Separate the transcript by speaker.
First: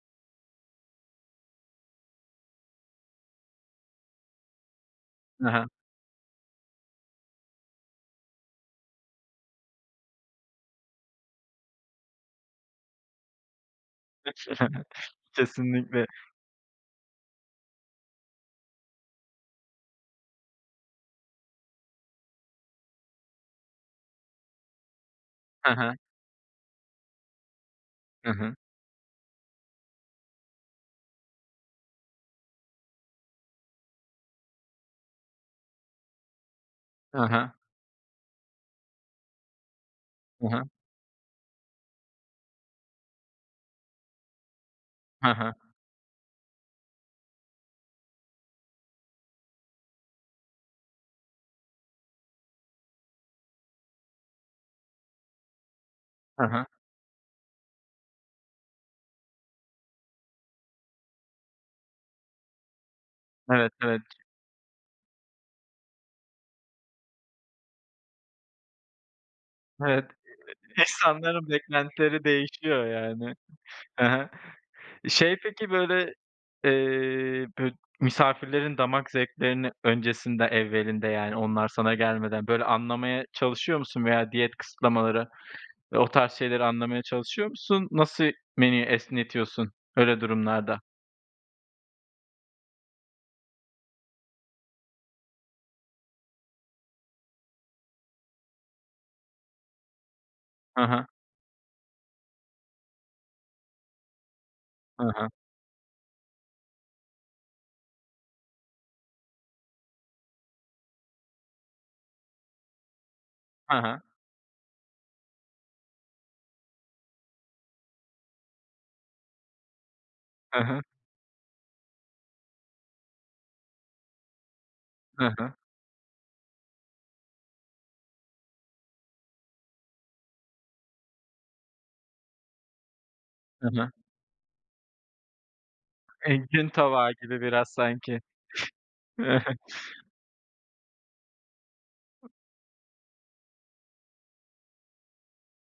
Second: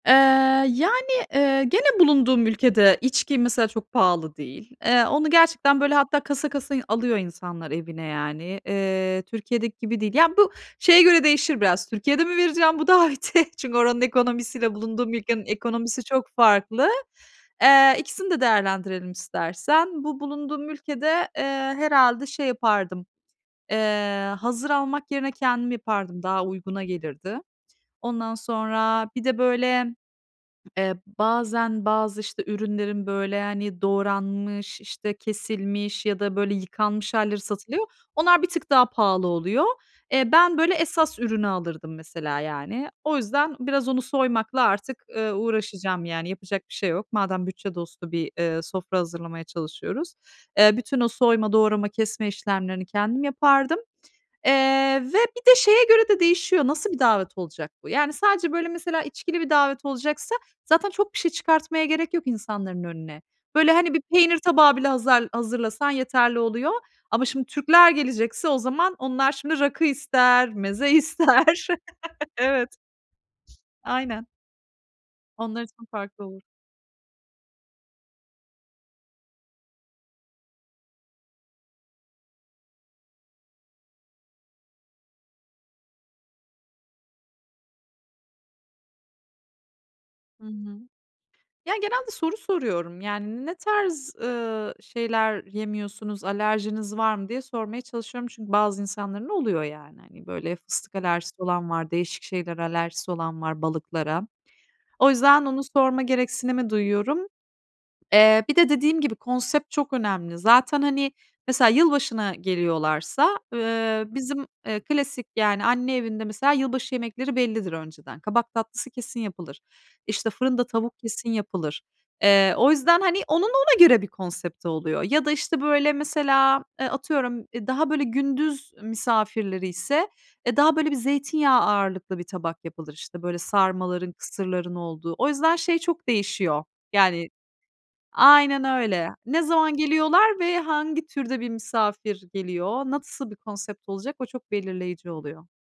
Speaker 1: Eee, yani, eee, gene bulunduğum ülkede içki mesela çok pahalı değil. Eee, onu
Speaker 2: Ha ha.
Speaker 1: gerçekten böyle hatta kasa kasa yı alıyor insanlar evine yani. Eee, Türkiye'deki gibi değil. Ya, bu şeye göre değişir biraz, Türkiye'de mi vereceğim bu daveti? Çünkü oranın
Speaker 2: [unintelligible]
Speaker 1: ekonomisiyle bulunduğum ülkenin ekonomisi
Speaker 2: Kesinlikle.
Speaker 1: çok farklı. Eee, ikisini de değerlendirelim istersen. Bu bulunduğum ülkede, eee, herhâlde şey yapardım, eee, hazır almak yerine kendim
Speaker 2: Ha ha.
Speaker 1: yapardım, daha uyguna gelirdi.
Speaker 2: Hı
Speaker 1: Ondan
Speaker 2: hı.
Speaker 1: sonra, bir de böyle, eee, bazen bazı, işte, ürünlerin böyle, hani, doğranmış, işte, kesilmiş ya da böyle yıkanmış
Speaker 2: Ha
Speaker 1: hâlleri
Speaker 2: ha.
Speaker 1: satılıyor. Onlar bir tık daha pahalı oluyor. Eee,
Speaker 2: Ha
Speaker 1: ben,
Speaker 2: ha.
Speaker 1: böyle, esas ürünü alırdım mesela, yani. O yüzden biraz onu soymakla artık,
Speaker 2: Ha
Speaker 1: ııı,
Speaker 2: ha.
Speaker 1: uğraşacağım yani yapacak bir şey yok. Madem bütçe dostu bir, eee, sofra hazırlamaya çalışıyoruz, eee, bütün o soyma, doğrama, kesme işlemlerini kendim yapardım, eee, ve bir de şeye göre de
Speaker 2: Ha
Speaker 1: değişiyor,
Speaker 2: ha.
Speaker 1: nasıl bir davet olacak bu? Yani sadece böyle mesela içkili bir davet olacaksa zaten çok bir şey çıkartmaya gerek yok insanların önüne.
Speaker 2: Evet,
Speaker 1: Böyle, hani,
Speaker 2: evet.
Speaker 1: bir peynir tabağı bile hazel hazırlasan yeterli oluyor. Ama, şimdi, Türkler gelecekse o zaman onlar, şimdi, rakı
Speaker 2: Evet,
Speaker 1: ister,
Speaker 2: [unintelligible]
Speaker 1: meze
Speaker 2: insanların
Speaker 1: ister.
Speaker 2: beklentileri
Speaker 1: Evet.
Speaker 2: değişiyor yani. Ha
Speaker 1: Aynen.
Speaker 2: ha. Şey,
Speaker 1: Onlar
Speaker 2: peki,
Speaker 1: için
Speaker 2: böyle,
Speaker 1: farklı olur.
Speaker 2: eee, bü misafirlerin damak zevklerini öncesinde evvelinde yani onlar sana gelmeden, böyle, anlamaya çalışıyor musun veya diyet kısıtlamaları, eee, o tarz şeyleri anlamaya çalışıyor musun? Nasıl menüyü esnetiyorsun öyle
Speaker 1: Hı hı.
Speaker 2: durumlarda?
Speaker 1: Ya, genelde soru soruyorum. Yani, "Ne tarz, ııı, şeyler yemiyorsunuz, alerjiniz var mı?" diye sormaya çalışıyorum çünkü bazı insanların oluyor, yani. Hani, böyle,
Speaker 2: Ha
Speaker 1: fıstık
Speaker 2: ha.
Speaker 1: alerjisi olan var, değişik şeylere alerjisi olan var, balıklara.
Speaker 2: Hı
Speaker 1: O
Speaker 2: hı.
Speaker 1: yüzden onu sorma gereksinimi duyuyorum. Eee, bir de dediğim gibi, konsept çok önemli. Zaten, hani, mesela yılbaşına geliyorlarsa,
Speaker 2: Ha ha.
Speaker 1: ııı, bizim, eee, klasik yani anne evinde mesela yılbaşı yemekleri bellidir önceden. Kabak tatlısı kesin yapılır. İşte,
Speaker 2: Hı
Speaker 1: fırında
Speaker 2: hı.
Speaker 1: tavuk kesin yapılır. Eee, o yüzden, hani, onun ona göre bir konsepti oluyor. Ya da,
Speaker 2: Hı hı.
Speaker 1: işte, böyle, mesela, eee, atıyorum, eee, daha, böyle, gündüz misafirleri ise, eee, daha böyle bir zeytinyağı ağırlıklı bir tabak yapılır, işte, böyle,
Speaker 2: Hı hı.
Speaker 1: sarmaların, kısırların olduğu. O yüzden şey çok
Speaker 2: Eee,
Speaker 1: değişiyor
Speaker 2: gün tabağı
Speaker 1: yani
Speaker 2: gibi biraz sanki.
Speaker 1: Aynen öyle. Ne zaman geliyorlar ve hangi türde bir misafir geliyor? Nasıl bir konsept olacak? O çok belirleyici oluyor.